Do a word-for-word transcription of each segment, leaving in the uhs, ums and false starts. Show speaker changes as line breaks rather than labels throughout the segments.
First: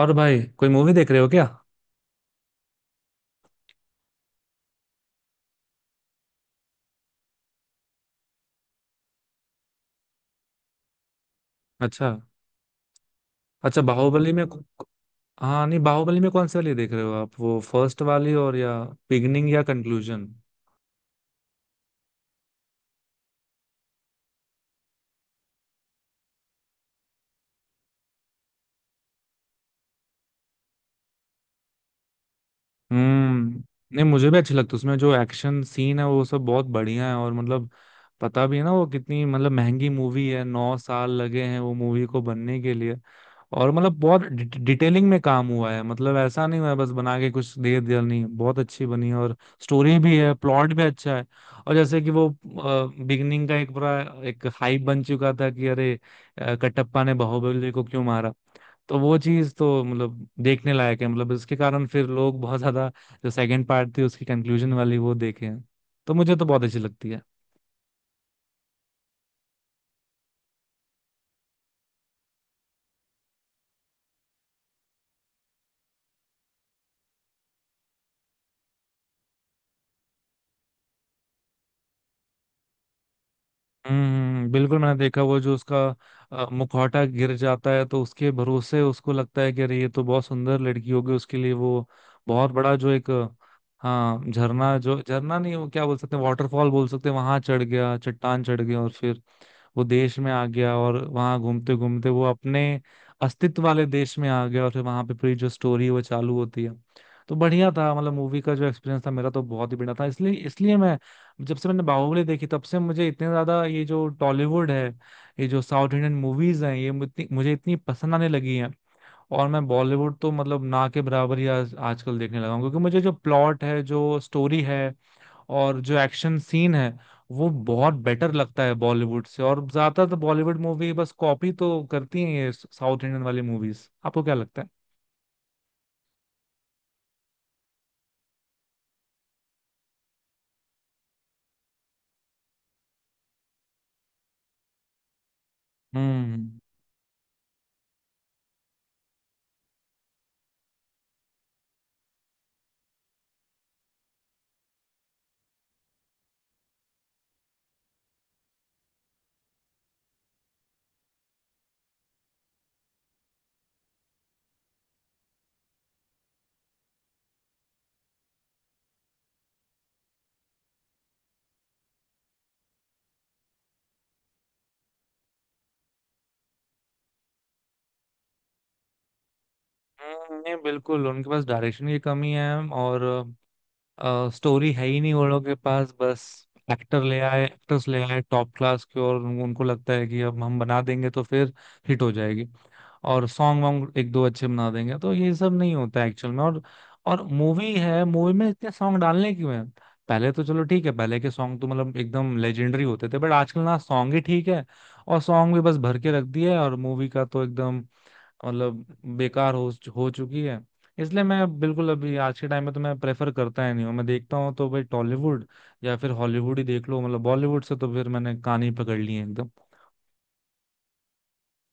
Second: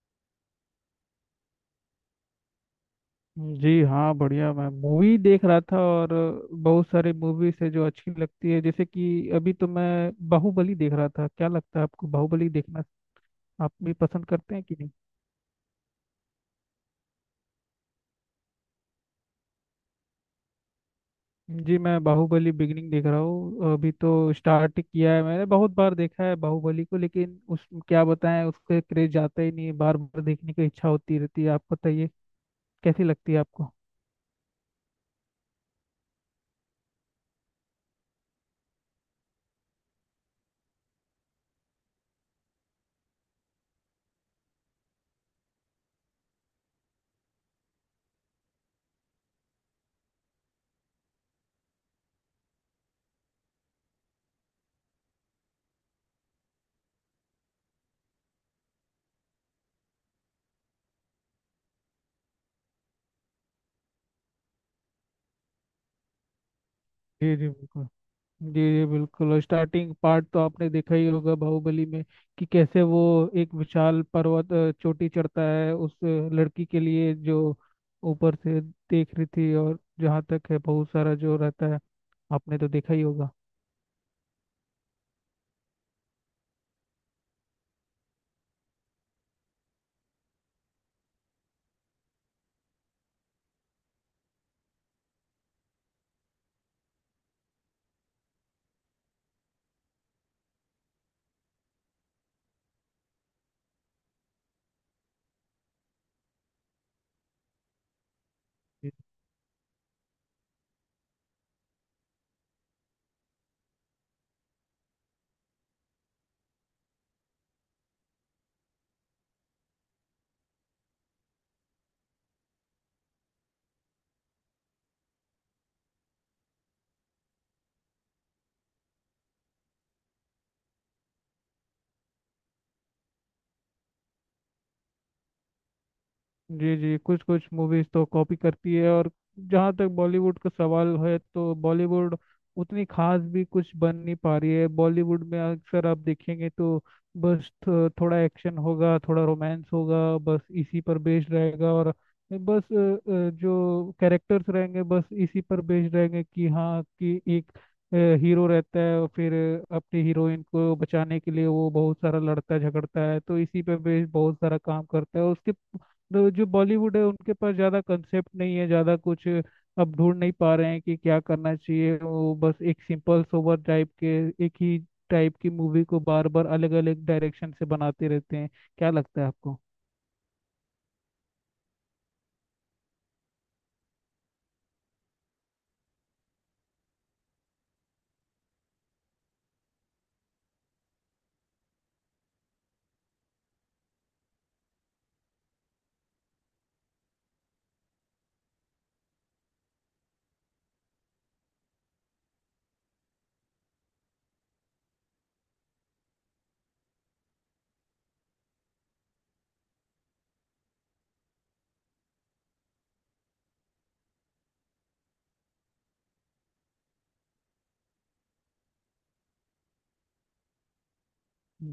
और भाई, कोई मूवी देख रहे हो क्या?
जी हाँ, बढ़िया। मैं मूवी देख रहा था। और बहुत सारी मूवीज है जो अच्छी लगती है, जैसे कि अभी तो मैं बाहुबली देख रहा था। क्या लगता है आपको
अच्छा।
बाहुबली देखना आप
अच्छा,
भी पसंद
बाहुबली में
करते
कु-
हैं कि नहीं?
हाँ, नहीं, बाहुबली में कौन सी वाली देख रहे हो आप? वो फर्स्ट वाली, और या बिगनिंग या कंक्लूजन?
जी, मैं बाहुबली बिगिनिंग देख रहा हूँ। अभी तो स्टार्ट किया है मैंने। बहुत बार देखा है बाहुबली को, लेकिन उस क्या बताएं, उसके क्रेज जाता ही नहीं है। बार बार देखने की इच्छा होती रहती है। आप बताइए, कैसी लगती है
हम्म।
आपको?
नहीं, मुझे भी अच्छी लगती है। उसमें जो एक्शन सीन है वो सब बहुत बढ़िया है। और मतलब पता भी है ना वो कितनी मतलब महंगी मूवी है। नौ साल लगे हैं वो मूवी को बनने के लिए। और मतलब बहुत डि- डिटेलिंग में काम हुआ है, मतलब ऐसा नहीं हुआ है बस बना के कुछ दे दिया। नहीं, बहुत अच्छी बनी है और स्टोरी भी है, प्लॉट भी अच्छा है। और जैसे कि वो बिगनिंग का एक बड़ा एक हाइप बन चुका था कि अरे अ, कटप्पा ने बाहुबली को क्यों मारा। तो वो चीज तो मतलब देखने लायक है, मतलब इसके कारण फिर लोग बहुत ज्यादा जो सेकंड पार्ट थी उसकी कंक्लूजन वाली वो देखे हैं। तो मुझे तो बहुत अच्छी लगती है।
जी जी बिल्कुल। जी जी बिल्कुल। और स्टार्टिंग पार्ट तो आपने देखा ही होगा बाहुबली में कि कैसे वो एक विशाल पर्वत अ, चोटी चढ़ता है उस अ, लड़की के लिए जो ऊपर से देख रही थी। और जहाँ तक है बहुत सारा जो रहता है आपने तो देखा ही होगा।
हम्म, बिल्कुल मैंने देखा। वो जो उसका अ, मुखौटा गिर जाता है तो उसके भरोसे उसको लगता है कि अरे ये तो बहुत सुंदर लड़की होगी, उसके लिए वो बहुत बड़ा जो एक अ, हाँ, झरना, जो झरना नहीं वो क्या बोल सकते हैं, वाटरफॉल बोल सकते हैं, वहां चढ़ गया, चट्टान चढ़ गया और फिर वो देश में आ गया, और वहां घूमते घूमते वो अपने अस्तित्व वाले देश में आ गया और फिर वहां पे पूरी जो स्टोरी है वो चालू होती है। तो बढ़िया था, मतलब मूवी का जो एक्सपीरियंस था मेरा तो बहुत ही बढ़िया था। इसलिए इसलिए मैं, जब से मैंने बाहुबली देखी तब से मुझे इतने ज्यादा ये जो टॉलीवुड है, ये जो साउथ इंडियन मूवीज हैं, ये मुझे मुझे इतनी पसंद आने लगी हैं। और मैं बॉलीवुड तो मतलब ना के बराबर ही आज आजकल देखने लगा हूँ क्योंकि मुझे जो प्लॉट है, जो स्टोरी है और जो एक्शन सीन है वो बहुत बेटर लगता है बॉलीवुड से। और ज्यादातर तो बॉलीवुड मूवी बस कॉपी तो करती हैं ये साउथ इंडियन वाली मूवीज। आपको क्या लगता है?
जी जी, कुछ कुछ मूवीज तो कॉपी करती है। और जहाँ तक बॉलीवुड का सवाल है, तो बॉलीवुड उतनी खास भी कुछ बन नहीं पा रही है। बॉलीवुड में अक्सर आप देखेंगे
हम्म।
तो बस थो- थोड़ा एक्शन होगा, थोड़ा रोमांस होगा, बस इसी पर बेस्ड रहेगा। और बस अ, अ, जो कैरेक्टर्स रहेंगे बस इसी पर बेस्ड रहेंगे कि हाँ, कि एक हीरो रहता है और फिर अपनी हीरोइन को बचाने के लिए वो बहुत सारा लड़ता झगड़ता है। तो इसी पर बेस्ड बहुत सारा काम करता है उसके। तो जो बॉलीवुड है उनके पास ज़्यादा कंसेप्ट नहीं है, ज़्यादा कुछ अब ढूंढ नहीं पा रहे हैं कि क्या करना चाहिए। वो बस एक सिंपल सोबर टाइप के एक ही टाइप की मूवी को बार बार अलग अलग डायरेक्शन से बनाते रहते हैं। क्या लगता है आपको?
हम्म, नहीं, बिल्कुल उनके पास डायरेक्शन की कमी है। और स्टोरी है ही नहीं उन लोगों के पास। बस एक्टर ले आए, एक्टर्स ले आए टॉप क्लास के, और उनको लगता है कि अब हम बना देंगे तो फिर हिट हो जाएगी। और सॉन्ग वॉन्ग एक दो अच्छे बना देंगे तो ये सब नहीं होता एक्चुअल में। और और मूवी है, मूवी में इतने सॉन्ग डालने क्यों हैं? पहले तो चलो ठीक है, पहले के सॉन्ग तो मतलब एकदम लेजेंडरी होते थे, बट आजकल ना सॉन्ग ही ठीक है और सॉन्ग भी बस भर के रख दिए है, और मूवी का तो एकदम, मतलब बेकार हो हो चुकी है। इसलिए मैं बिल्कुल अभी आज के टाइम में तो मैं प्रेफर करता ही नहीं हूँ। मैं देखता हूँ तो भाई टॉलीवुड या फिर हॉलीवुड ही देख लो, मतलब बॉलीवुड से तो फिर मैंने कान ही पकड़ लिए हैं एकदम।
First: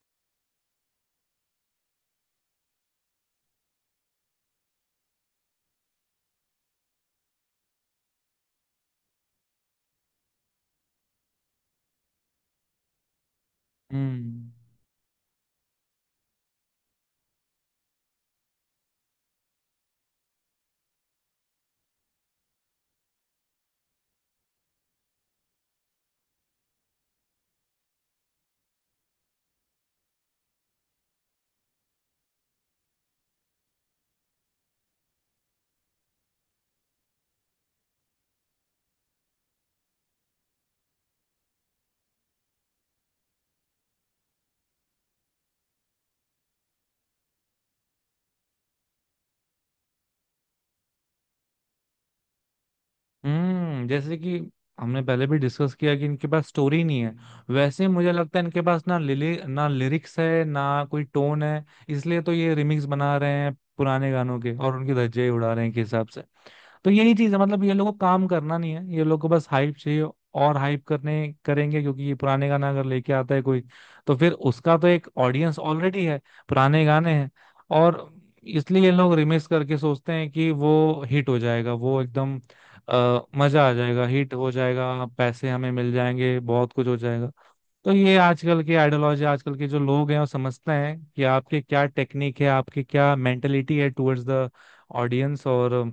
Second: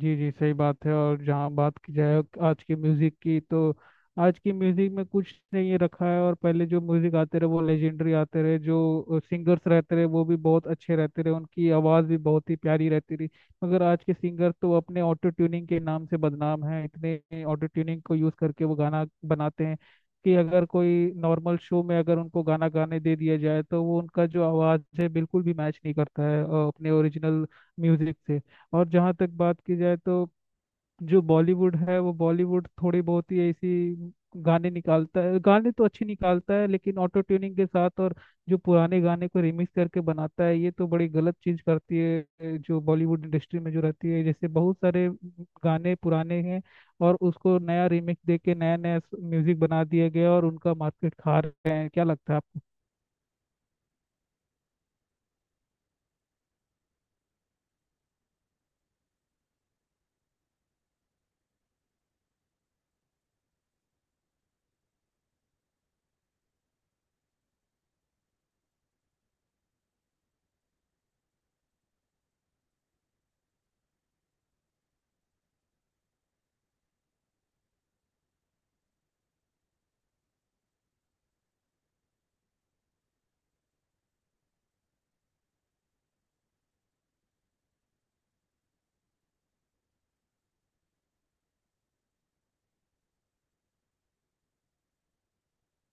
जी जी सही बात है। और जहाँ बात की जाए आज के म्यूजिक की, तो आज के म्यूजिक में कुछ नहीं रखा है। और पहले जो म्यूजिक आते रहे वो लेजेंडरी आते रहे। जो सिंगर्स रहते रहे वो भी बहुत अच्छे रहते रहे, उनकी आवाज़ भी बहुत ही प्यारी रहती रही। मगर आज के
हम्म।
सिंगर तो अपने ऑटो ट्यूनिंग के नाम से बदनाम है। इतने ऑटो ट्यूनिंग को यूज़ करके वो गाना बनाते हैं कि अगर कोई नॉर्मल शो में अगर उनको गाना गाने दे दिया जाए तो वो उनका जो आवाज़ है बिल्कुल भी मैच नहीं करता है अ, अपने ओरिजिनल म्यूजिक से। और जहाँ तक बात की जाए, तो जो बॉलीवुड है वो बॉलीवुड थोड़ी बहुत ही ऐसी गाने निकालता है। गाने तो अच्छे निकालता है लेकिन ऑटो ट्यूनिंग के साथ। और जो पुराने गाने को रिमिक्स करके बनाता है ये तो बड़ी गलत चीज करती है ए, जो बॉलीवुड इंडस्ट्री में जो रहती है। जैसे बहुत सारे गाने पुराने हैं और उसको नया रिमिक्स दे के नया नया म्यूजिक बना दिया गया और उनका मार्केट खा रहे हैं। क्या लगता है आपको?
हम्म, जैसे कि हमने पहले भी डिस्कस किया कि इनके पास स्टोरी नहीं है, वैसे ही मुझे लगता है इनके पास ना लिली, ना लिरिक्स है, ना कोई टोन है। इसलिए तो ये रिमिक्स बना रहे हैं पुराने गानों के और उनके धज्जे ही उड़ा रहे हैं, के हिसाब से। तो यही चीज है, मतलब ये लोगों को काम करना नहीं है, ये लोग को बस हाइप चाहिए। और हाइप करने करेंगे क्योंकि ये पुराने गाना अगर लेके आता है कोई तो फिर उसका तो एक ऑडियंस ऑलरेडी है, पुराने गाने हैं। और इसलिए ये लोग रिमिक्स करके सोचते हैं कि वो हिट हो जाएगा, वो एकदम अ, मजा आ जाएगा, हिट हो जाएगा, पैसे हमें मिल जाएंगे, बहुत कुछ हो जाएगा। तो ये आजकल के आइडियोलॉजी आजकल के जो लोग हैं वो समझते हैं कि आपके क्या टेक्निक है, आपकी क्या मेंटेलिटी है टुवर्ड्स द ऑडियंस। और अ,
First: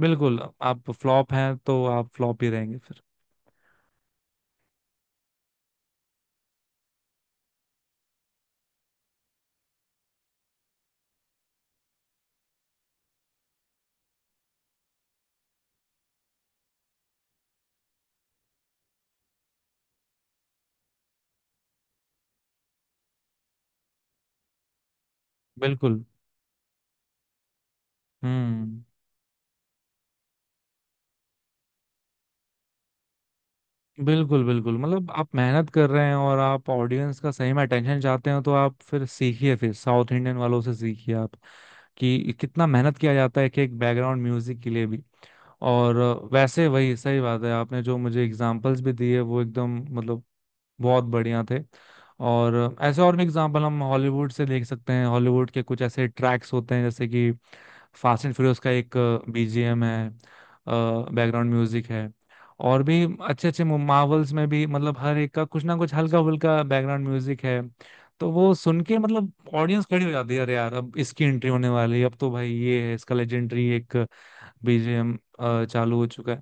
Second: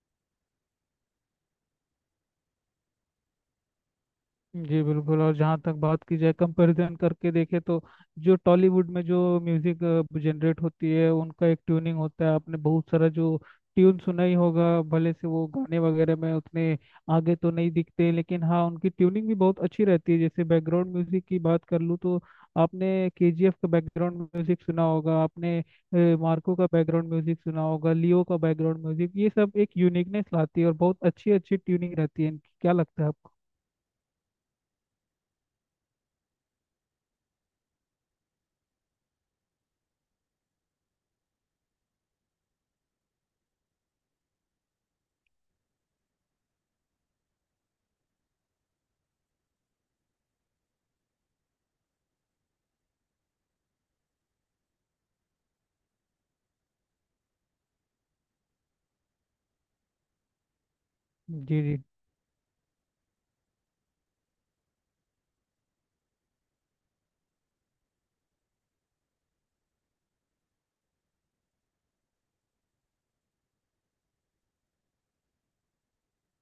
बिल्कुल आप फ्लॉप हैं तो आप फ्लॉप ही रहेंगे फिर।
जी बिल्कुल। और जहाँ तक बात की जाए, कंपैरिजन करके देखे तो जो टॉलीवुड में जो म्यूजिक जनरेट होती है उनका एक ट्यूनिंग होता है। आपने बहुत सारा जो ट्यून सुना ही होगा। भले से वो गाने वगैरह में उतने आगे तो नहीं दिखते, लेकिन हाँ उनकी ट्यूनिंग भी बहुत अच्छी रहती है। जैसे बैकग्राउंड म्यूजिक की बात कर लूँ तो आपने केजीएफ का बैकग्राउंड म्यूजिक सुना होगा, आपने
बिल्कुल।
अ, मार्को का बैकग्राउंड म्यूजिक सुना होगा, लियो का बैकग्राउंड
हम्म।
म्यूजिक। ये सब एक यूनिकनेस लाती है और बहुत अच्छी अच्छी ट्यूनिंग रहती है इनकी। क्या लगता है आपको?
बिल्कुल, बिल्कुल, मतलब आप मेहनत कर रहे हैं और आप ऑडियंस का सही में अटेंशन चाहते हो तो आप फिर सीखिए, फिर साउथ इंडियन वालों से सीखिए आप कि कितना मेहनत किया जाता है एक एक बैकग्राउंड म्यूजिक के लिए भी। और वैसे, वही सही बात है, आपने जो मुझे एग्जांपल्स भी दिए वो एकदम, मतलब बहुत बढ़िया थे। और ऐसे और भी एग्जांपल हम हॉलीवुड से देख सकते हैं। हॉलीवुड के कुछ ऐसे ट्रैक्स होते हैं जैसे कि फास्ट एंड फ्यूरियस का एक बी जी एम है, बैकग्राउंड
जी जी।
म्यूजिक है। और भी अच्छे अच्छे मार्वल्स में भी मतलब हर एक का कुछ ना कुछ हल्का फुल्का बैकग्राउंड म्यूजिक है। तो वो सुन के मतलब ऑडियंस खड़ी हो जाती है, अरे यार अब इसकी एंट्री होने वाली है, अब तो भाई ये है इसका लेजेंडरी एक बी जी एम चालू हो चुका है।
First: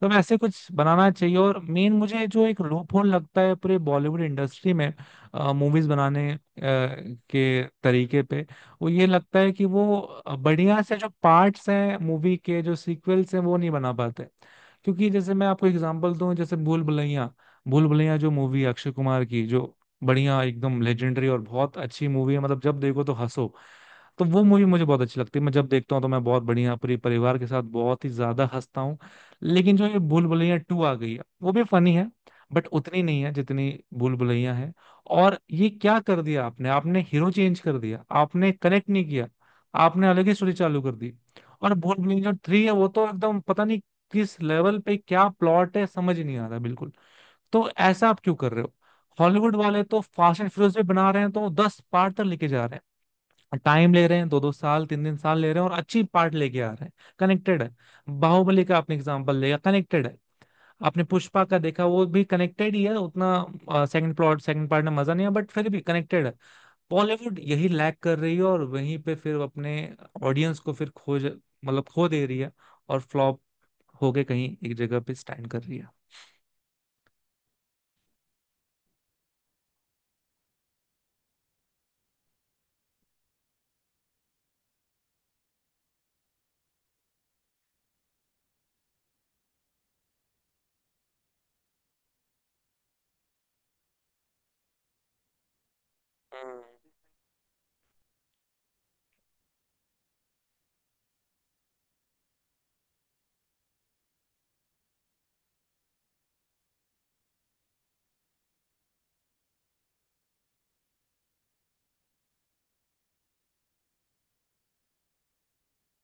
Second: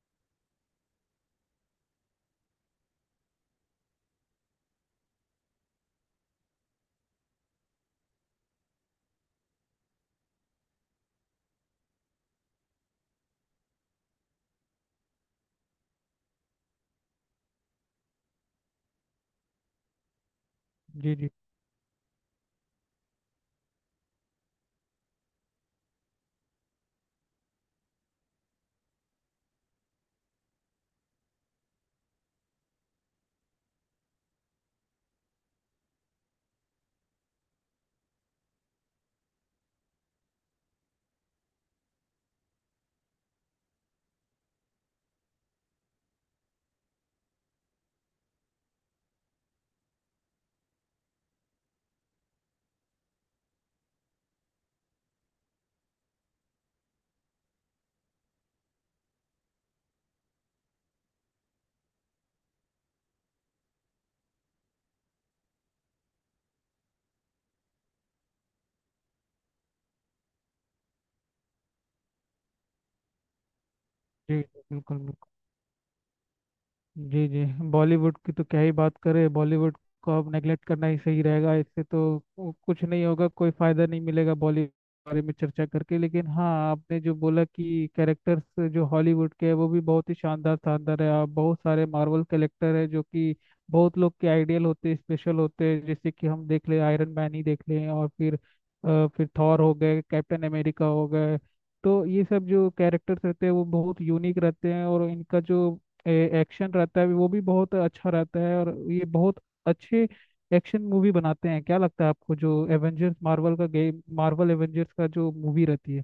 तो हम ऐसे कुछ बनाना चाहिए। और मेन मुझे जो एक लूप होल लगता है पूरे बॉलीवुड इंडस्ट्री में मूवीज बनाने अ, के तरीके पे, वो ये लगता है कि वो बढ़िया से जो पार्ट्स हैं मूवी के, जो सीक्वल्स हैं वो नहीं बना पाते। क्योंकि जैसे मैं आपको एग्जांपल दूं, जैसे भूल भुलैया, भूल भुलैया जो मूवी अक्षय कुमार की, जो बढ़िया एकदम
जी
लेजेंडरी
जी।
और बहुत अच्छी मूवी है, मतलब जब देखो तो हंसो। तो वो मूवी मुझे बहुत अच्छी लगती है, मैं जब देखता हूँ तो मैं बहुत बढ़िया पूरे परिवार के साथ बहुत ही ज्यादा हंसता हूँ। लेकिन जो ये भूल भुलैया टू आ गई है वो भी फनी है, बट उतनी नहीं है जितनी भूल भुलैया है। और ये क्या कर दिया आपने, आपने हीरो चेंज कर दिया, आपने कनेक्ट नहीं किया, आपने अलग ही स्टोरी चालू कर दी। और भूल भुलैया जो थ्री है वो तो एकदम पता नहीं किस लेवल पे क्या प्लॉट है, समझ ही नहीं आ रहा बिल्कुल। तो ऐसा आप क्यों कर रहे हो? हॉलीवुड वाले तो फास्ट एंड फ्यूरियस भी बना रहे हैं तो दस पार्ट तक लेके जा रहे हैं। टाइम ले रहे हैं, दो दो साल तीन तीन साल ले रहे हैं और अच्छी पार्ट लेके आ रहे हैं, कनेक्टेड है। बाहुबली का आपने एग्जांपल लिया, कनेक्टेड है। आपने पुष्पा का देखा, वो भी कनेक्टेड ही है, उतना सेकंड प्लॉट, सेकंड पार्ट में मजा नहीं है, बट फिर भी कनेक्टेड है। बॉलीवुड यही लैक कर रही है और वहीं पे फिर अपने ऑडियंस को फिर खोज, मतलब खो दे रही है। और फ्लॉप होके
जी
कहीं एक
बिल्कुल
जगह पे
बिल्कुल।
स्टैंड कर रही है।
जी जी। बॉलीवुड की तो क्या ही बात करें। बॉलीवुड को अब नेगलेक्ट करना ही सही रहेगा। इससे तो कु- कुछ नहीं होगा, कोई फायदा नहीं मिलेगा बॉलीवुड के बारे में चर्चा करके। लेकिन हाँ, आपने जो बोला कि कैरेक्टर्स जो हॉलीवुड के हैं वो भी बहुत ही शानदार शानदार है। आप बहुत सारे मार्वल कैरेक्टर है जो कि बहुत लोग के आइडियल होते हैं, स्पेशल होते हैं। जैसे कि हम
हम्म।
देख ले, आयरन मैन ही देख लें, और फिर अ, फिर थॉर हो गए, कैप्टन अमेरिका हो गए। तो ये सब जो कैरेक्टर्स रहते हैं वो बहुत यूनिक रहते हैं और इनका जो एक्शन रहता है वो भी बहुत अच्छा रहता है। और ये बहुत अच्छे एक्शन मूवी बनाते हैं। क्या लगता है आपको जो एवेंजर्स, मार्वल का गेम, मार्वल एवेंजर्स का जो मूवी रहती है?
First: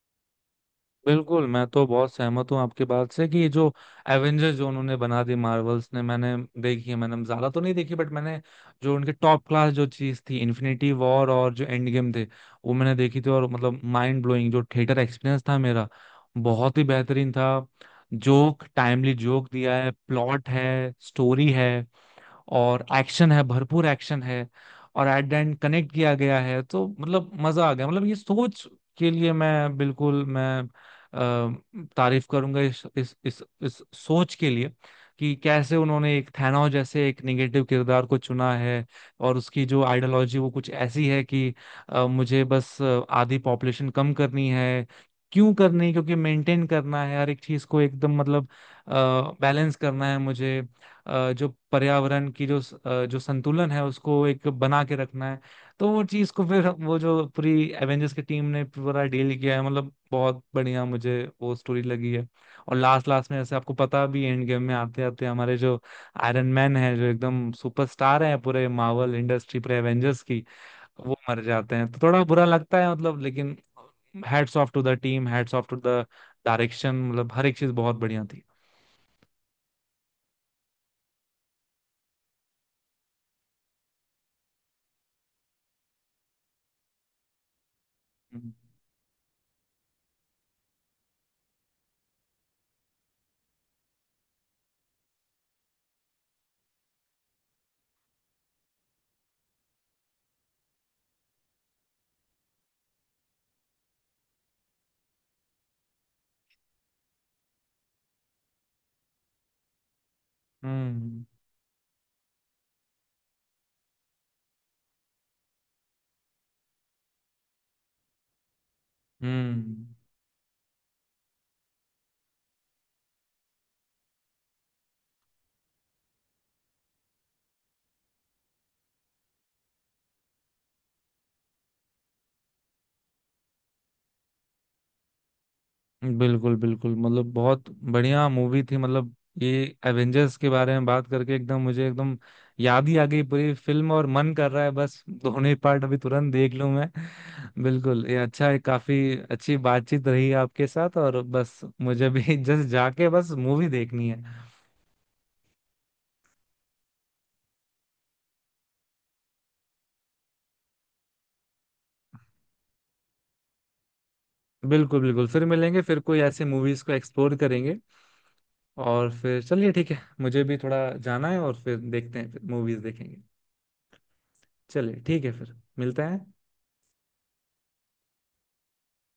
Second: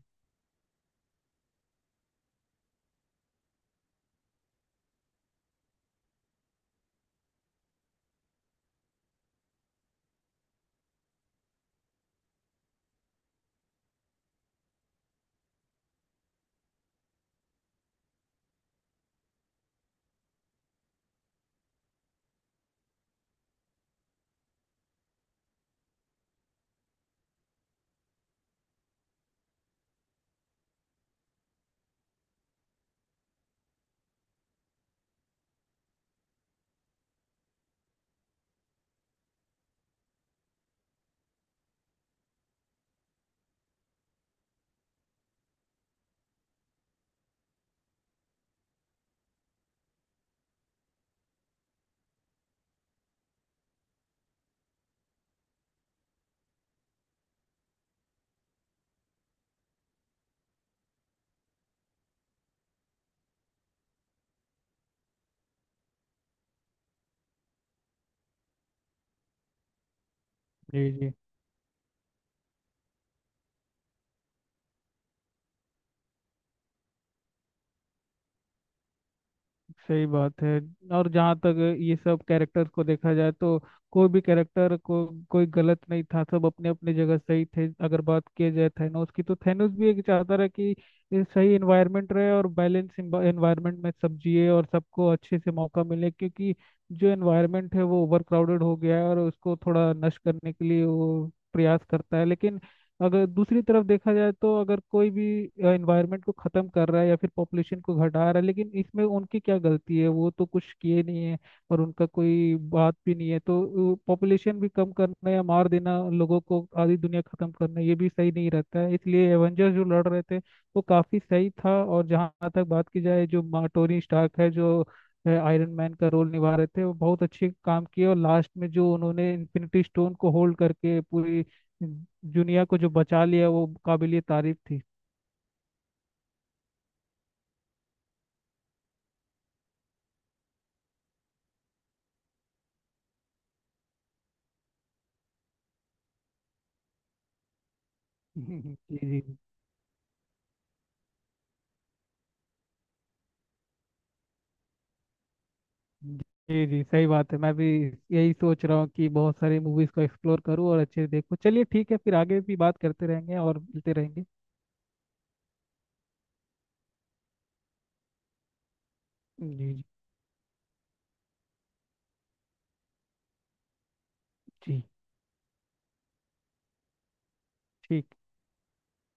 बिल्कुल, मैं तो बहुत सहमत हूँ आपकी बात से कि ये जो एवेंजर्स जो उन्होंने बना दी मार्वल्स ने, मैंने देखी है। मैंने ज्यादा तो नहीं देखी, बट मैंने जो उनके टॉप क्लास जो चीज थी इन्फिनिटी वॉर और जो एंड गेम थे, वो मैंने देखी थी। और मतलब माइंड ब्लोइंग जो थिएटर एक्सपीरियंस था मेरा बहुत ही बेहतरीन था। जोक, टाइमली जोक दिया है, प्लॉट है, स्टोरी है, और एक्शन है, भरपूर एक्शन है। और एट द एंड कनेक्ट किया गया है तो मतलब मजा आ गया, मतलब ये सोच के लिए मैं बिल्कुल मैं अ, तारीफ करूंगा इस इस इस इस सोच के लिए कि कैसे उन्होंने एक थैनोस जैसे एक निगेटिव किरदार को चुना है और उसकी जो आइडियोलॉजी वो कुछ ऐसी है कि अ, मुझे बस अ, आधी पॉपुलेशन कम करनी है। क्यों करनी? क्योंकि मेंटेन करना है हर एक चीज को एकदम, मतलब बैलेंस करना है मुझे। अ, जो पर्यावरण की जो स- अ, जो संतुलन है उसको एक बना के रखना है। तो वो चीज को फिर वो जो पूरी एवेंजर्स की टीम ने पूरा डील किया है, मतलब बहुत बढ़िया मुझे वो स्टोरी लगी है। और लास्ट लास्ट में ऐसे आपको पता भी, एंड गेम में आते आते हमारे जो आयरन मैन है जो एकदम सुपरस्टार है पूरे मार्वल इंडस्ट्री पूरे एवेंजर्स की,
जी जी
वो मर जाते हैं तो थोड़ा बुरा लगता है, मतलब। लेकिन hats off to the team, hats off to the direction, मतलब हर एक चीज बहुत बढ़िया थी।
सही बात है। और जहाँ तक ये सब कैरेक्टर्स को देखा जाए तो कोई भी कैरेक्टर को, कोई गलत नहीं था, सब अपने अपने जगह सही थे। अगर बात किया
हम्म।
जाए थैनोस की, तो थैनोस भी एक चाहता रहा कि ये सही एनवायरनमेंट रहे और बैलेंस एनवायरनमेंट में सब जिए और सबको अच्छे से मौका मिले, क्योंकि जो एनवायरनमेंट है वो ओवर क्राउडेड हो गया है और उसको थोड़ा नष्ट करने के लिए वो प्रयास करता है। लेकिन अगर दूसरी तरफ देखा जाए तो अगर कोई भी एनवायरनमेंट को ख़त्म कर रहा है या फिर पॉपुलेशन को घटा रहा है, लेकिन इसमें उनकी क्या गलती है, वो तो कुछ किए नहीं
हम्म।
है और उनका कोई बात भी नहीं है। तो पॉपुलेशन भी कम करना या मार देना लोगों को, आधी दुनिया ख़त्म करना, ये भी सही नहीं रहता है। इसलिए एवेंजर्स जो
हम्म।
लड़ रहे थे वो काफ़ी सही था। और जहाँ तक बात की जाए, जो मा- टोनी स्टार्क है जो आयरन मैन का रोल निभा रहे थे वो बहुत अच्छे काम किए और लास्ट में जो उन्होंने इन्फिनिटी स्टोन को होल्ड करके पूरी जुनिया को जो बचा लिया, वो काबिलियत तारीफ थी।
बिल्कुल, बिल्कुल, मतलब बहुत बढ़िया मूवी थी, मतलब। ये एवेंजर्स के बारे में बात करके एकदम मुझे एकदम याद ही आ गई पूरी फिल्म और मन कर रहा है बस दोनों पार्ट अभी तुरंत देख लूं मैं। बिल्कुल ये अच्छा है,
जी।
काफी
जी।
अच्छी बातचीत रही आपके साथ और बस मुझे भी जस्ट जाके बस मूवी देखनी है।
जी जी सही बात है। मैं भी यही सोच रहा हूँ कि बहुत सारी मूवीज को एक्सप्लोर करूँ और अच्छे से देखूँ। चलिए ठीक है, फिर आगे भी बात करते रहेंगे और मिलते रहेंगे।
बिल्कुल, बिल्कुल, फिर मिलेंगे, फिर कोई ऐसे मूवीज को एक्सप्लोर करेंगे। और फिर चलिए
जी।
ठीक है, मुझे भी थोड़ा जाना है और फिर देखते हैं, फिर मूवीज देखेंगे।
जी जी।
चलिए ठीक है, फिर मिलते हैं।
ठीक